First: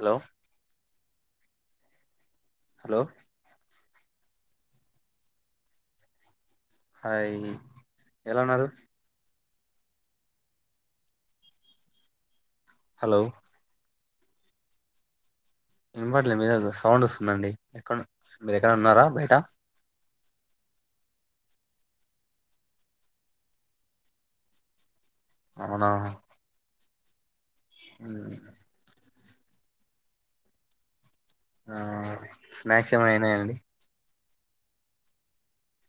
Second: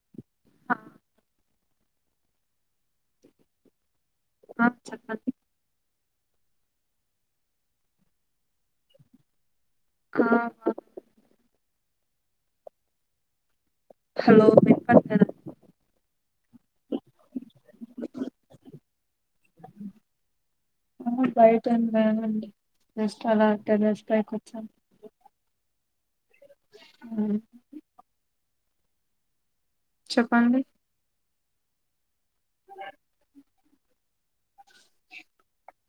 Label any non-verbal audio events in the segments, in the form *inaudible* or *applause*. Hello ఆ hello ఆ చెప్పండి హయి ఎలా ఉన్నారు ఆ బాగున్నా హలో హలో వినబడట్లేదా విన్బట్ల మీది దగ్గర ఏదో సౌండ్ వస్తుందండి ఎక్కడ మీరు ఎక్కడ ఉన్నారా బయట బయటున్నాండీ జస్ట్ అలా టెర్రస్ పైకి వచ్చాను అవునా అ హు చెప్పండి ఆ స్నాక్స్ ఏం అయినాయినయా అండి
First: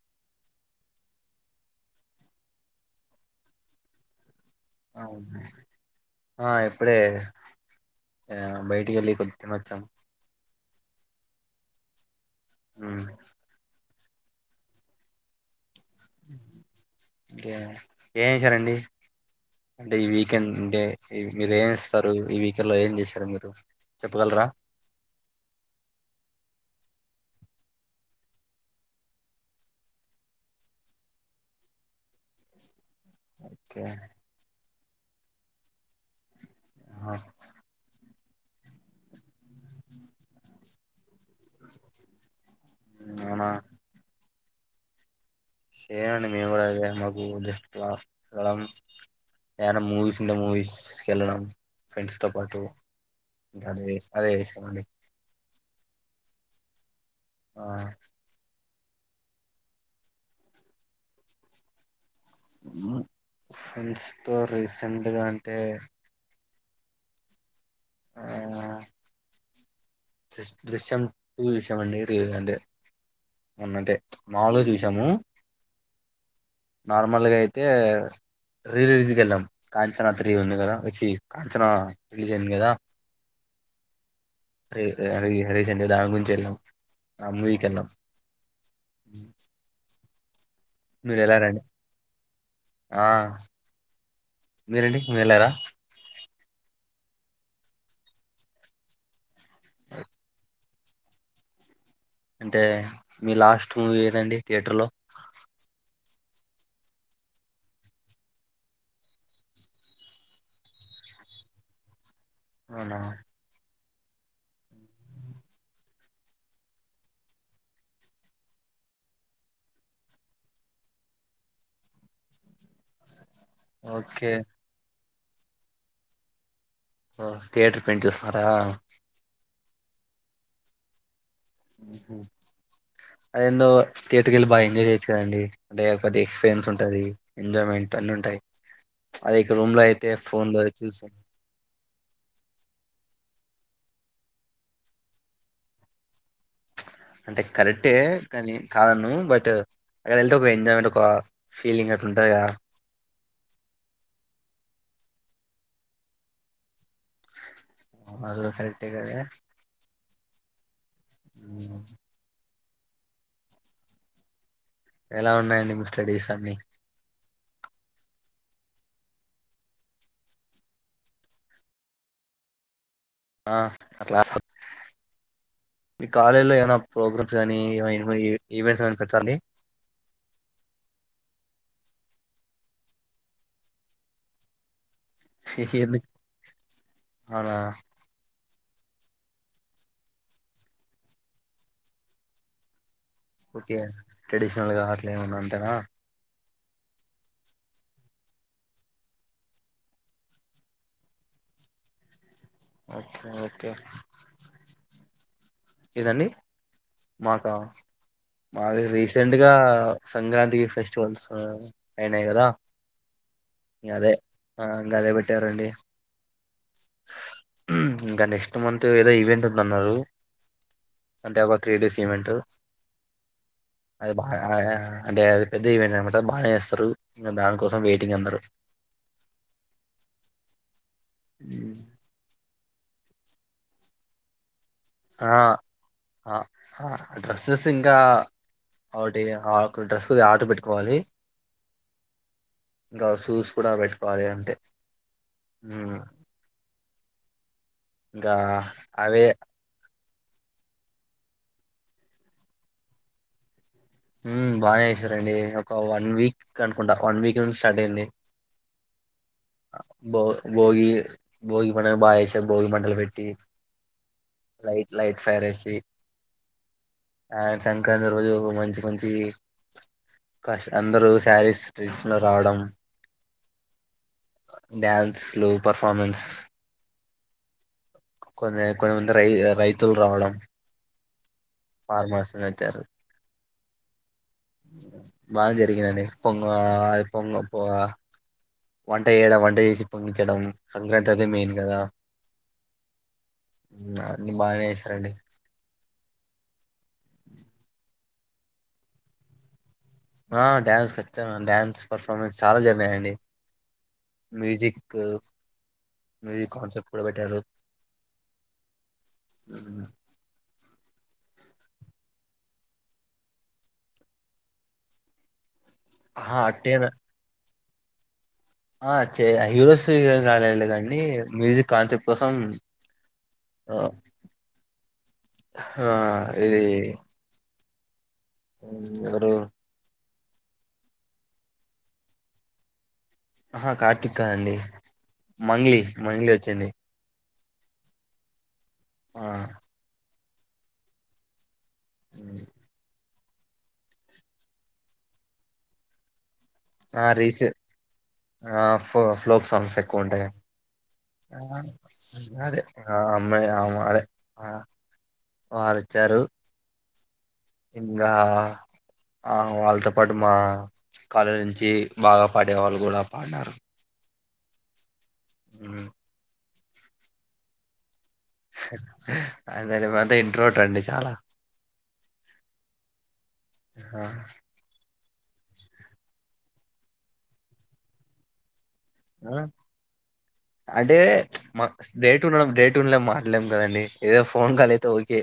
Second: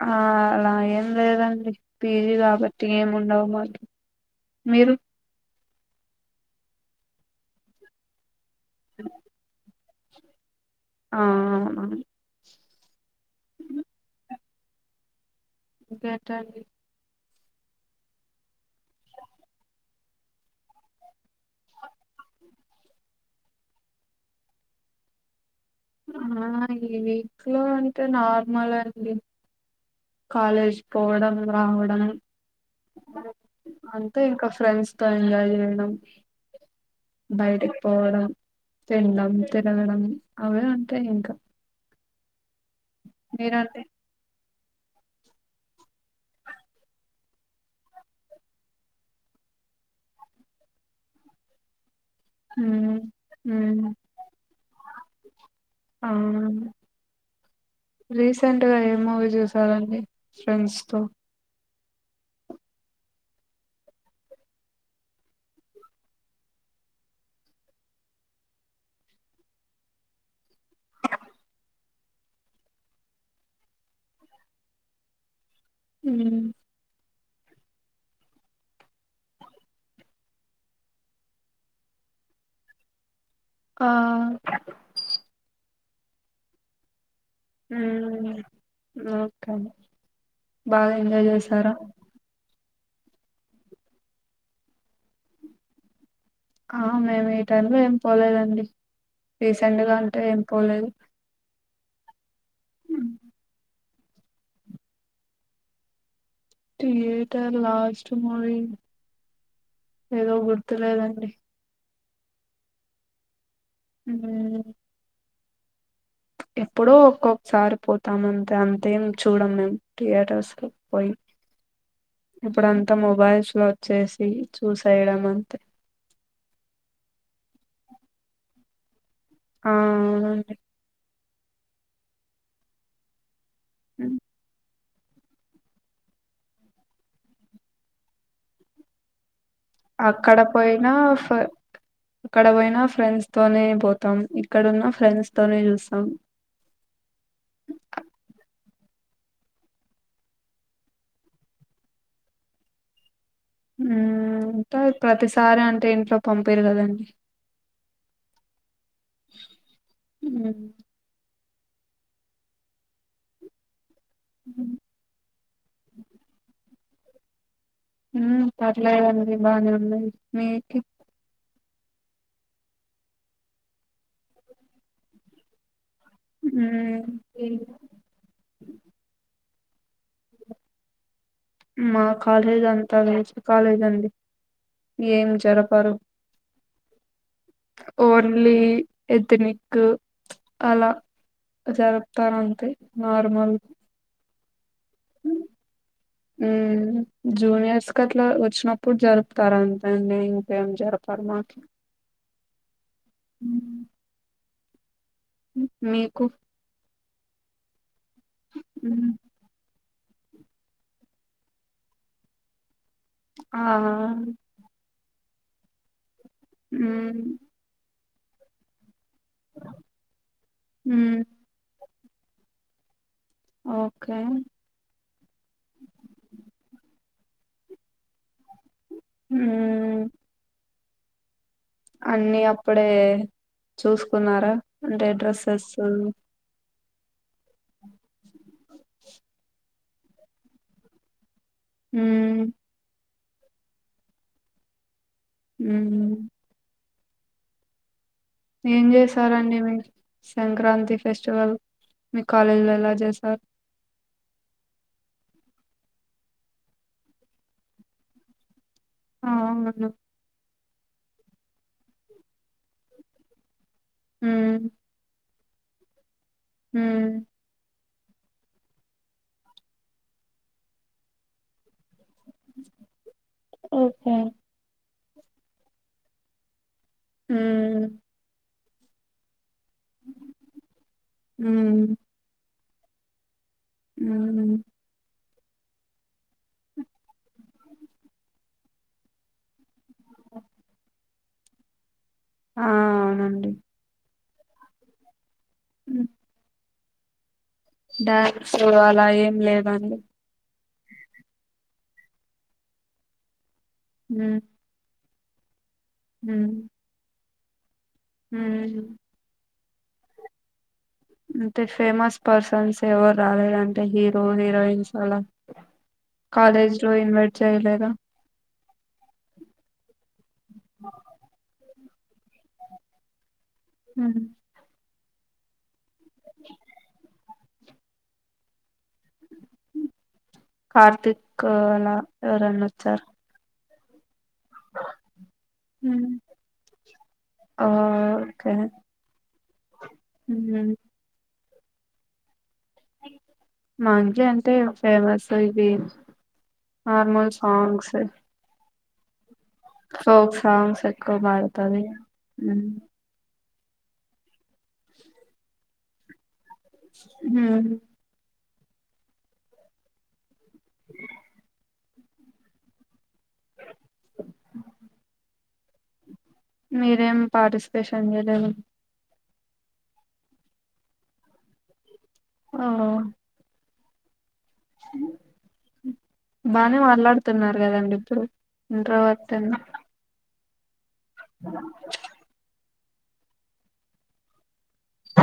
ఆ అలా ఏం లేదండి పీజీ కాబట్టి ఏమిండవు మాకి అవును ఆ ఇప్పుడే ఆ బయటికిల్లీ కొద్ది తినొచ్చాం ఆ అవునా హు ఇంకేంటండి ఇంకేం ఏం చేసారండి అంటే ఈ వీకెండ్ అంటే మీరు ఏం ఇస్తారు ఈ వీకెండ్ లో ఏం చేస్తారు మీరు చెప్పగలరా ఆ ఈ వీక్ లో అంటే నార్మల్ అండి కాలేజ్ పోవడం రావడం ఓకే అంతే ఇంకా ఫ్రెండ్స్ తో ఎంజాయ్ చేయడం ఆహా. బయటికి పోవడం తినడం తిరగడం అవే ఉంటాయి ఇంకా అవునా మీరండి చేనండి మేము కూడా చేయండి అదే మాకు జస్ట్ క్లాస్కేళ్ళడం ఏమాన్న మూవీస్ ఉంటే మూవీస్కి వెళ్ళడం ఫ్రెండ్స్ తో పాటు ఉమ్ ఇంకా ఉమ్ అదే అదే చేస్తామండి ఆ రీసెంట్ రీసెంట్ గా ఏం మూవీ చూసారాండి ఫ్రెండ్స్ తో ఫ్రెండ్స్ తో రీసెంట్గా అంటే ఆ దృశ్ దృశ్యం టు చూసాం అండి మొ న్నంటే మాములుగ దూసము ఉమ్ నార్మల్గా అయితే అయితే రిలీజ్కి వెళ్ళాం కాంచనా త్రీ ఉంది గా చి కాంచనా రిలీజ్ అయింది గాదా క నిన్న దానీ గుంరించి ఏల్లాం ఉ ఒకే బాగా మీరు ఎంజాయ్ వెళ్లారండి చేసారా ఆ మీరండి మీరు ఏళ్ళారా ఆ మేము ఈ టైమ్ లో ఏం పోలేదండి రీసెంట్ గా అంటే ఏం పోలేదు అంటే మీ లాస్ట్ మూవీ ఏదండి థియేటర్ లో థియేటర్ లాస్ట్ మూవీ ఏదో గుర్తులేదండి అవునా హ్ ఎప్పుడో ఒక్కొక్కసారి పోతాము అంతే అంతేం చూడం మేము థియేటర్స్ లో పోయి ఇప్పుడు అంతా మొబైల్స్ లో ఓకే వచ్చేసి చూసేయడం అంతే ఓ థియేటర్ ప్రింట్ చూస్తరా హా ఆవునండి హ్ హ్ అద ఎందో థియేటర్ వెళ్ళి బాగా ఎంజాయ్ చేయొచ్చు కథ కదండి అంటే ఒకటి ఎక్స్పీరియన్స్ ఉంటది ఎంజాయ్మెంట్ అన్ని ఉంటాయి అది అక్కడ పోయినా ఫ ఈక్కడ పోయినా ఫ్రెండ్స్ తోనే పో తం ఇక్కడ ఉన్న ఫ్రెండ్స్ తోనే చూస్తాం అంటే కరెక్టే కానీ కాద అనను్ బట్ అక్కడ వెళ్తే ఒక ఎంజాయ్మెంట్ ఒక ఫీలింగ్ అట్ల ఉంటదిగా హ్ అంటే ప్రతిసారి అంటే ఇంట్లో పంపియారు కదండి అది గుడ కరెక్ట్ కదా ఉమ్, హ్ ఉ ఎలా ఉన్నాయండి మీ స్టడీస్ అన్ని ఉ పర్లేదండి బాగానే ఉన్నాయి మీ కి ఆ అట్లా స్ మీ కాలేజ్ లో ఏమైనా ఉమ్, ప్రోగ్రామ్స్ గానీ ఏమన్నా ఈవెంట్స్ గాని పెడతారా అండి మా కాలేజ్ అంతా వెస్ట్ కాలేజ్ అండి ఏం జరపరు ఎందుకు అవునా ఓన్లీ ఎద్దనిక్ అలా జరుపుతారంతే నార్మల్ ట్రెడిషనల్గా అట్ల ఏమన్నా అంతేన ఉ జూనియర్స్ కి అట్లా వచ్చినప్పుడు జరుపుతారు అంతేండి ఇంకేం జరపరు మాకి ఓకే ఓకే మీకు ఏదండి మాకా మాది మ్మ్ రీసెంట్ గా సంక్రాంతి ఫెస్టివల్స్ అయినాయి కదా ఆ గదే పెట్టారండి ఉ ఇంకా నెక్స్ట్ మంత్ ఏదో ఈవెంట్ ఉందన్నారు మ్మ్ అంటే ఒక త్రీ డేస్ ఈవెంట్ అది ఓకే బాగా అంటే అది పెద్ద ఈవెంట్ అన్నమాట బానే చేస్తారు ఇగ దాని కోసం వే టింగ్ అందరం అన్నీ అప్ ప్పుడే చూసుకున్నారా అంటే ఆ డ్రస్సెసు ఆ ఆ డ్రెస్సెస్ ఇంకా ఒకటి ఆ ఒక డ్రస్ ది ఆర్డర్ పెట్టుకోవాలి ఉ ఇంకా షూస్ కూడా పెట్టుకోవాలి అంతే ఉ ఉమ్, ఇంకా ఏం అవే చేసారండి మీరు సంక్రాంతి ఫెస్టివల్ మీ కాలేజీలో ఎలా చేశారు ఉమ్ బాగానే చేసారండి ఒక వన్ వీక్ అనుకుంటా వన్ వీక్ నుంచి స్టార్ట్ అయ్యింది ఆ అ అవును బో భోగి భోగి పండగ బాగ చె భోగి మంటలు పెట్టి light light fire AC T హ *inaudible* ఇ రోజు ఒక మంచి కొంచి కష్ట అందరుూ శారీస్ లో రావడం ఓకే డ్యాన్స్ స్లో పర్ఫార్మెన్స్ హ కొ కొమ రై రై తులు రావడం మ్మ్ ఫార్మాస్ రారు *inaudible* మ్మ్ బాగా జరిగందండి పొంగ పొంగొ వంట చేయడం, వంట చేసి పొంగించడం సంక్రాంతి అదే మేయిన్ కదా. ఆ అవునండి *unintelligible* ని బానే చేసరండి అమ్ డ్యాన్సు అలా ఏం లేదం డ్యాన్స్ ఖచ్చతంగా డ్యాన్స్ పర్ఫార్మెన్స్ చాలా జరినాయండి. మ్మ్ మ్యూజక్ క మీ కన్సెప్ కూడ బఠా హ అ అంటే ఫేమస్ పర్సన్స్ ఎవరు రాలేద, అంటే హీరో హీరోయిన్స్ అలా ఆ కాలేజ్ అట్టేనా లో యూనివర్సిటీ చైలేద ఆ హీరోస్ గాల గండి మ్యూజిక్ కాంతిప్ కోసం ఆ మ్మ్ ఆ ఇది అ కార్తిక్ అలా ఎవరన్నా వచ్చారు. అహా కార్తిక్ ఇకా అండి మంగ్లీ మంగ్లీ వచ్చింది. ఆకే ఆ హ అ మంచి అంటే ఫేమస్ ఇది నార్మల్ సాంగ్స్ ఓ ఫోక్ సాంగ్స్ ఎక్కుఉంటాయి ఫోక్ సాంగ్స్ ఎక్కువ పాడుతది మ్మ్ అ *inaudible* మార్చారు. మ్మ్ ఇంకా ఆ వాళ్ళతో పాటు మా కాలేజీ నుంచి బాగా పాడే వాళ్ళు గుడా పాడినారు ఉమ్. మీరేం పార్టిస్పేషన్ అద ఇంట్రోవర్ట్ అండి చాలా ఓ ఆ బానే మాట్లాడుతున్నారు కదండి ఇద్దరు ఆ, ఇంట్రోవర్ట్ అని అంటే మా డేట్ ఉన్నడం డేట్ లో మాట్లేం కదండి ఏదో ఫోన్ కాల్ అయి తోకే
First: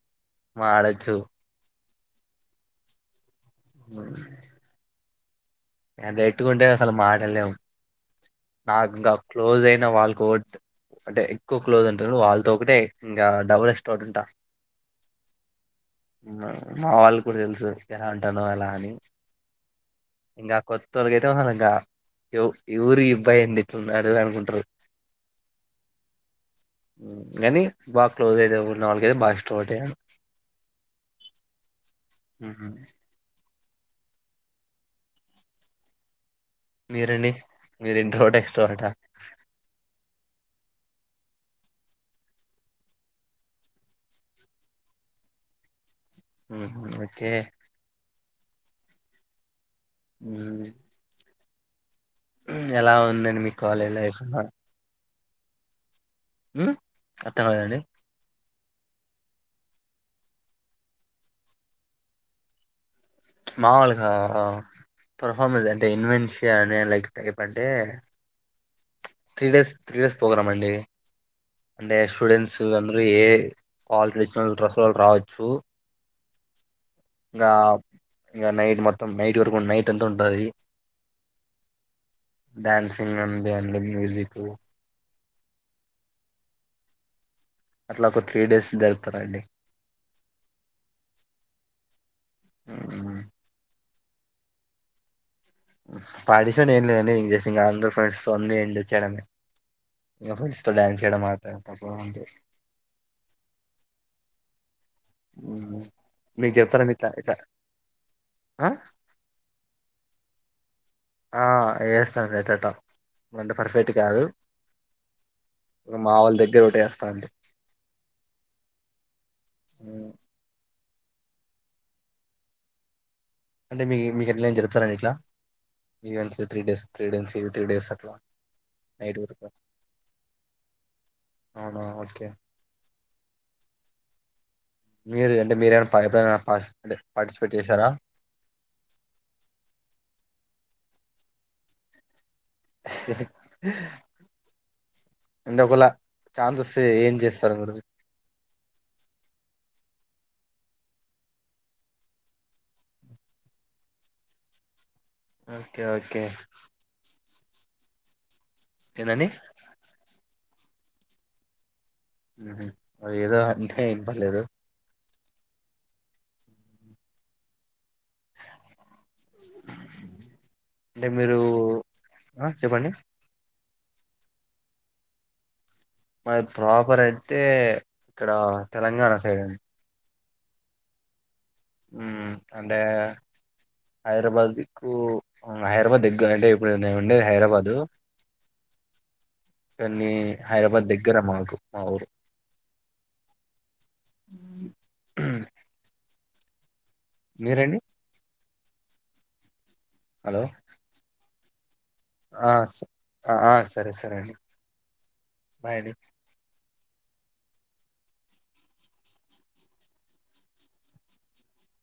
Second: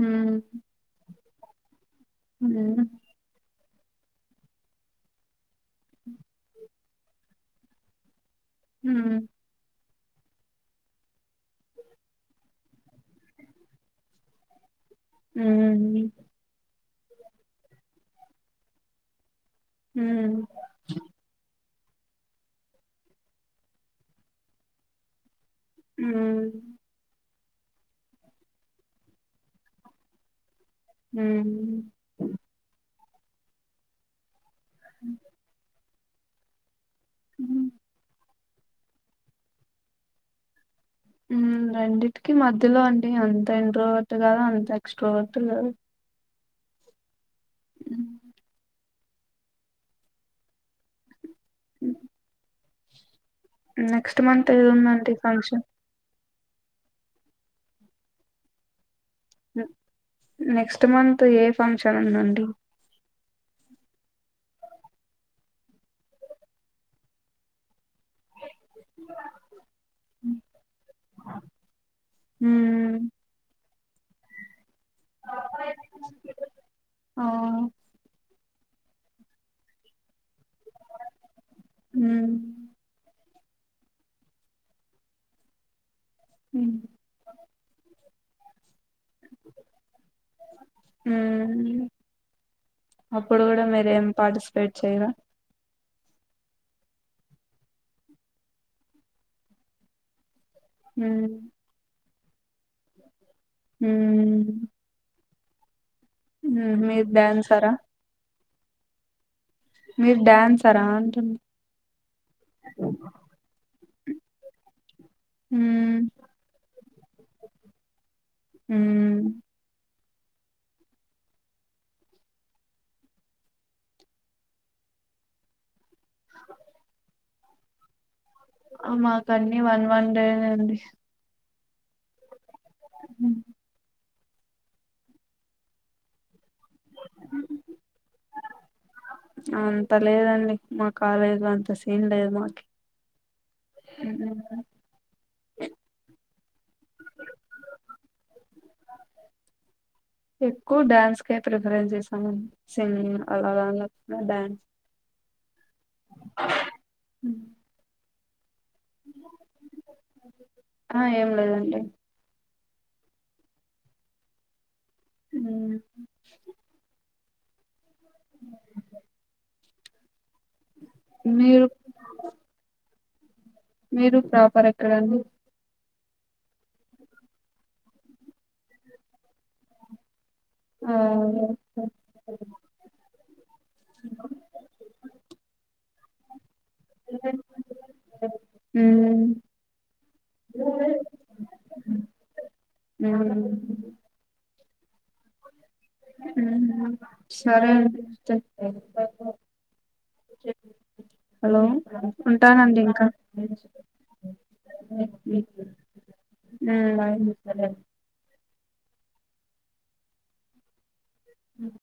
ఉమ్ మాడచ్చు *inaudible* బ వెత్తుకుంటే లు మాటల్ లేవ్ నాక్ ఉమ్ ఇంకా క్లోజ్ అయిన వాల్ కోట్ అంటే ఎక్కువ క్లోజ్ ఉంటరు. వాళ్ళతో ఒకటే ఇంకా డబల్ ఎక్స్ట్రోవర్ట్ ఉంటా హ్మ్ మ్ మా మా వాళ్ళక్ గుడా తెల్సు ఎలా ఉంటాంనో ఎలా అని ఉమ్ ఇంకా కొత్తోలకైతే *inaudible* ఏ ఊరు *inaudible* అడద అనుకుంటారు ఉమ్ హ్ కానీ బాక్లోజ్ అయితే నాలుగైతే బాగాస్టోడ్ మ్ మీరండి ఉమ్ మీర్ ఇంట్రోవర్టే క సో అట మ్ రెండింటికి మధ్యలో అండి అంత ఇంట్రోవర్ట్ కాదు అంత ఎక్స్ట్రో వర్ట్ కాదు. హ్ మ్ ఓకే ఉమ్ *unintelligible* ఎలా ఉంది నెక్స్ట్ మంత్ ఉందండి ఫంక్షన్ ఉమ్ అర్ధ *unintelligible* దండి నెక్స్ట్ మంత్ ఏ ఫంక్షన్ ఉందండి మాముూలుగా పర్ఫార్మెన్స్ అంటే ఇన్వెన్షియ అనే లైక్ టైప్ అంటే three days three days programme అండి అంటే స్టూడెంట్స్ అందురూ ఉమ్ ఏ కాల్ రీజినల్ డ్రెస్ తో వాళ్ళు రావచ్చు ఆ ఇంకా ఇంకా నైట్ మొత్తం నైట్ వరకు నైట్ అంత ఉంటది ఉమ్ డ్యాన్సింగ్ అం గ్యాంబ్లిన్ మ్యూజిక్ హ్మ్ అట్లా ఒక త్రీ డేస్ జరుపుతారండి అప్పుడు కూడా మే ఏం పార్టిసిపేట్ చేయరా పాడిసని *unintelligible* ఏం లేదండి ఇం *unintelligible* ఇంకా అందరు ఫ్రెండ్స్ తో అన్ని ఎంజాయ్ చెయడమే ఇంకా ఫ్రెండ్స్ డన్స్ చేయడం ఉమ్ మాత్ర *unintelligible* తప్ప అంటే మ్మ్ మ్మ్ మీరు డ్యాన్సరా ఆ మీరు డ్యాన్స్ ఆ వేస్తాను ఎట్టేటా ఇంత పర్ఫెక్ట్ కాదు హ్మ్ మా వాళ్ళ దగ్గర ఒకటేస్ తాంది మ్ ఉమ్ అంటే మీకు మీకెట్లైనా జరుపుతారండి ఇట్లా ఇ త్రీ డేస్ త్రీ డేస్ ఇవి త్రీ డేస్ అట్లా నైట్ వరకు మాకన్ని వన్ వన్ డే నే అండి అవునా ఓకే హ్మ్ మీరు అంటే మీరేనా పైపైన *unintelligible* టే పార్టిసిపేట్ చేశారా అంతా లేదండి మా కాలేజ్ లో అంత సేన్ లేదు మ్మ్. ఎందుకుల ఛాన్స్ ఒస్తే ఏం చేస్తారు మీరు ఎక్కువ డ్యాన్స్కే ప్రిఫరెన్స్ చేసాము సింగింగ్ అలా డ్యాన్స్ ఓకే ఓకే హుమ్ ఎందండి ఆ ఏం లేదండి ఏదో అంటే ఏం పర్లేదు ఊ అంటే మీరు ఆ చెప్పండి మీరు ప్రాపర్ ఎక్కడండి మాది ప్రాపర్ అయితే ఇక్కడ తెలంగాణ సైడ్ అండి ఆ *inaudible* అంటే హైదరాబాద్ దిక్కు హైదరాబాద్ దగ్గర అంటే ఇప్పుడు నేను ఉండేది. హైదరాబాదు హ్మ్ కొన్ని హైదరాబాద్ దగ్గర మాకు మా ఊరు. హ్మ్ ఆ *unintelligible* ఉ హు సరే అండిస్త ఎంత వస్తాద్ హలో హలో ఆ ఉంటానండి ఇంకా ఆ సరే సరే అండి బాయ్ అండి ఉ అయింది సరే ఉ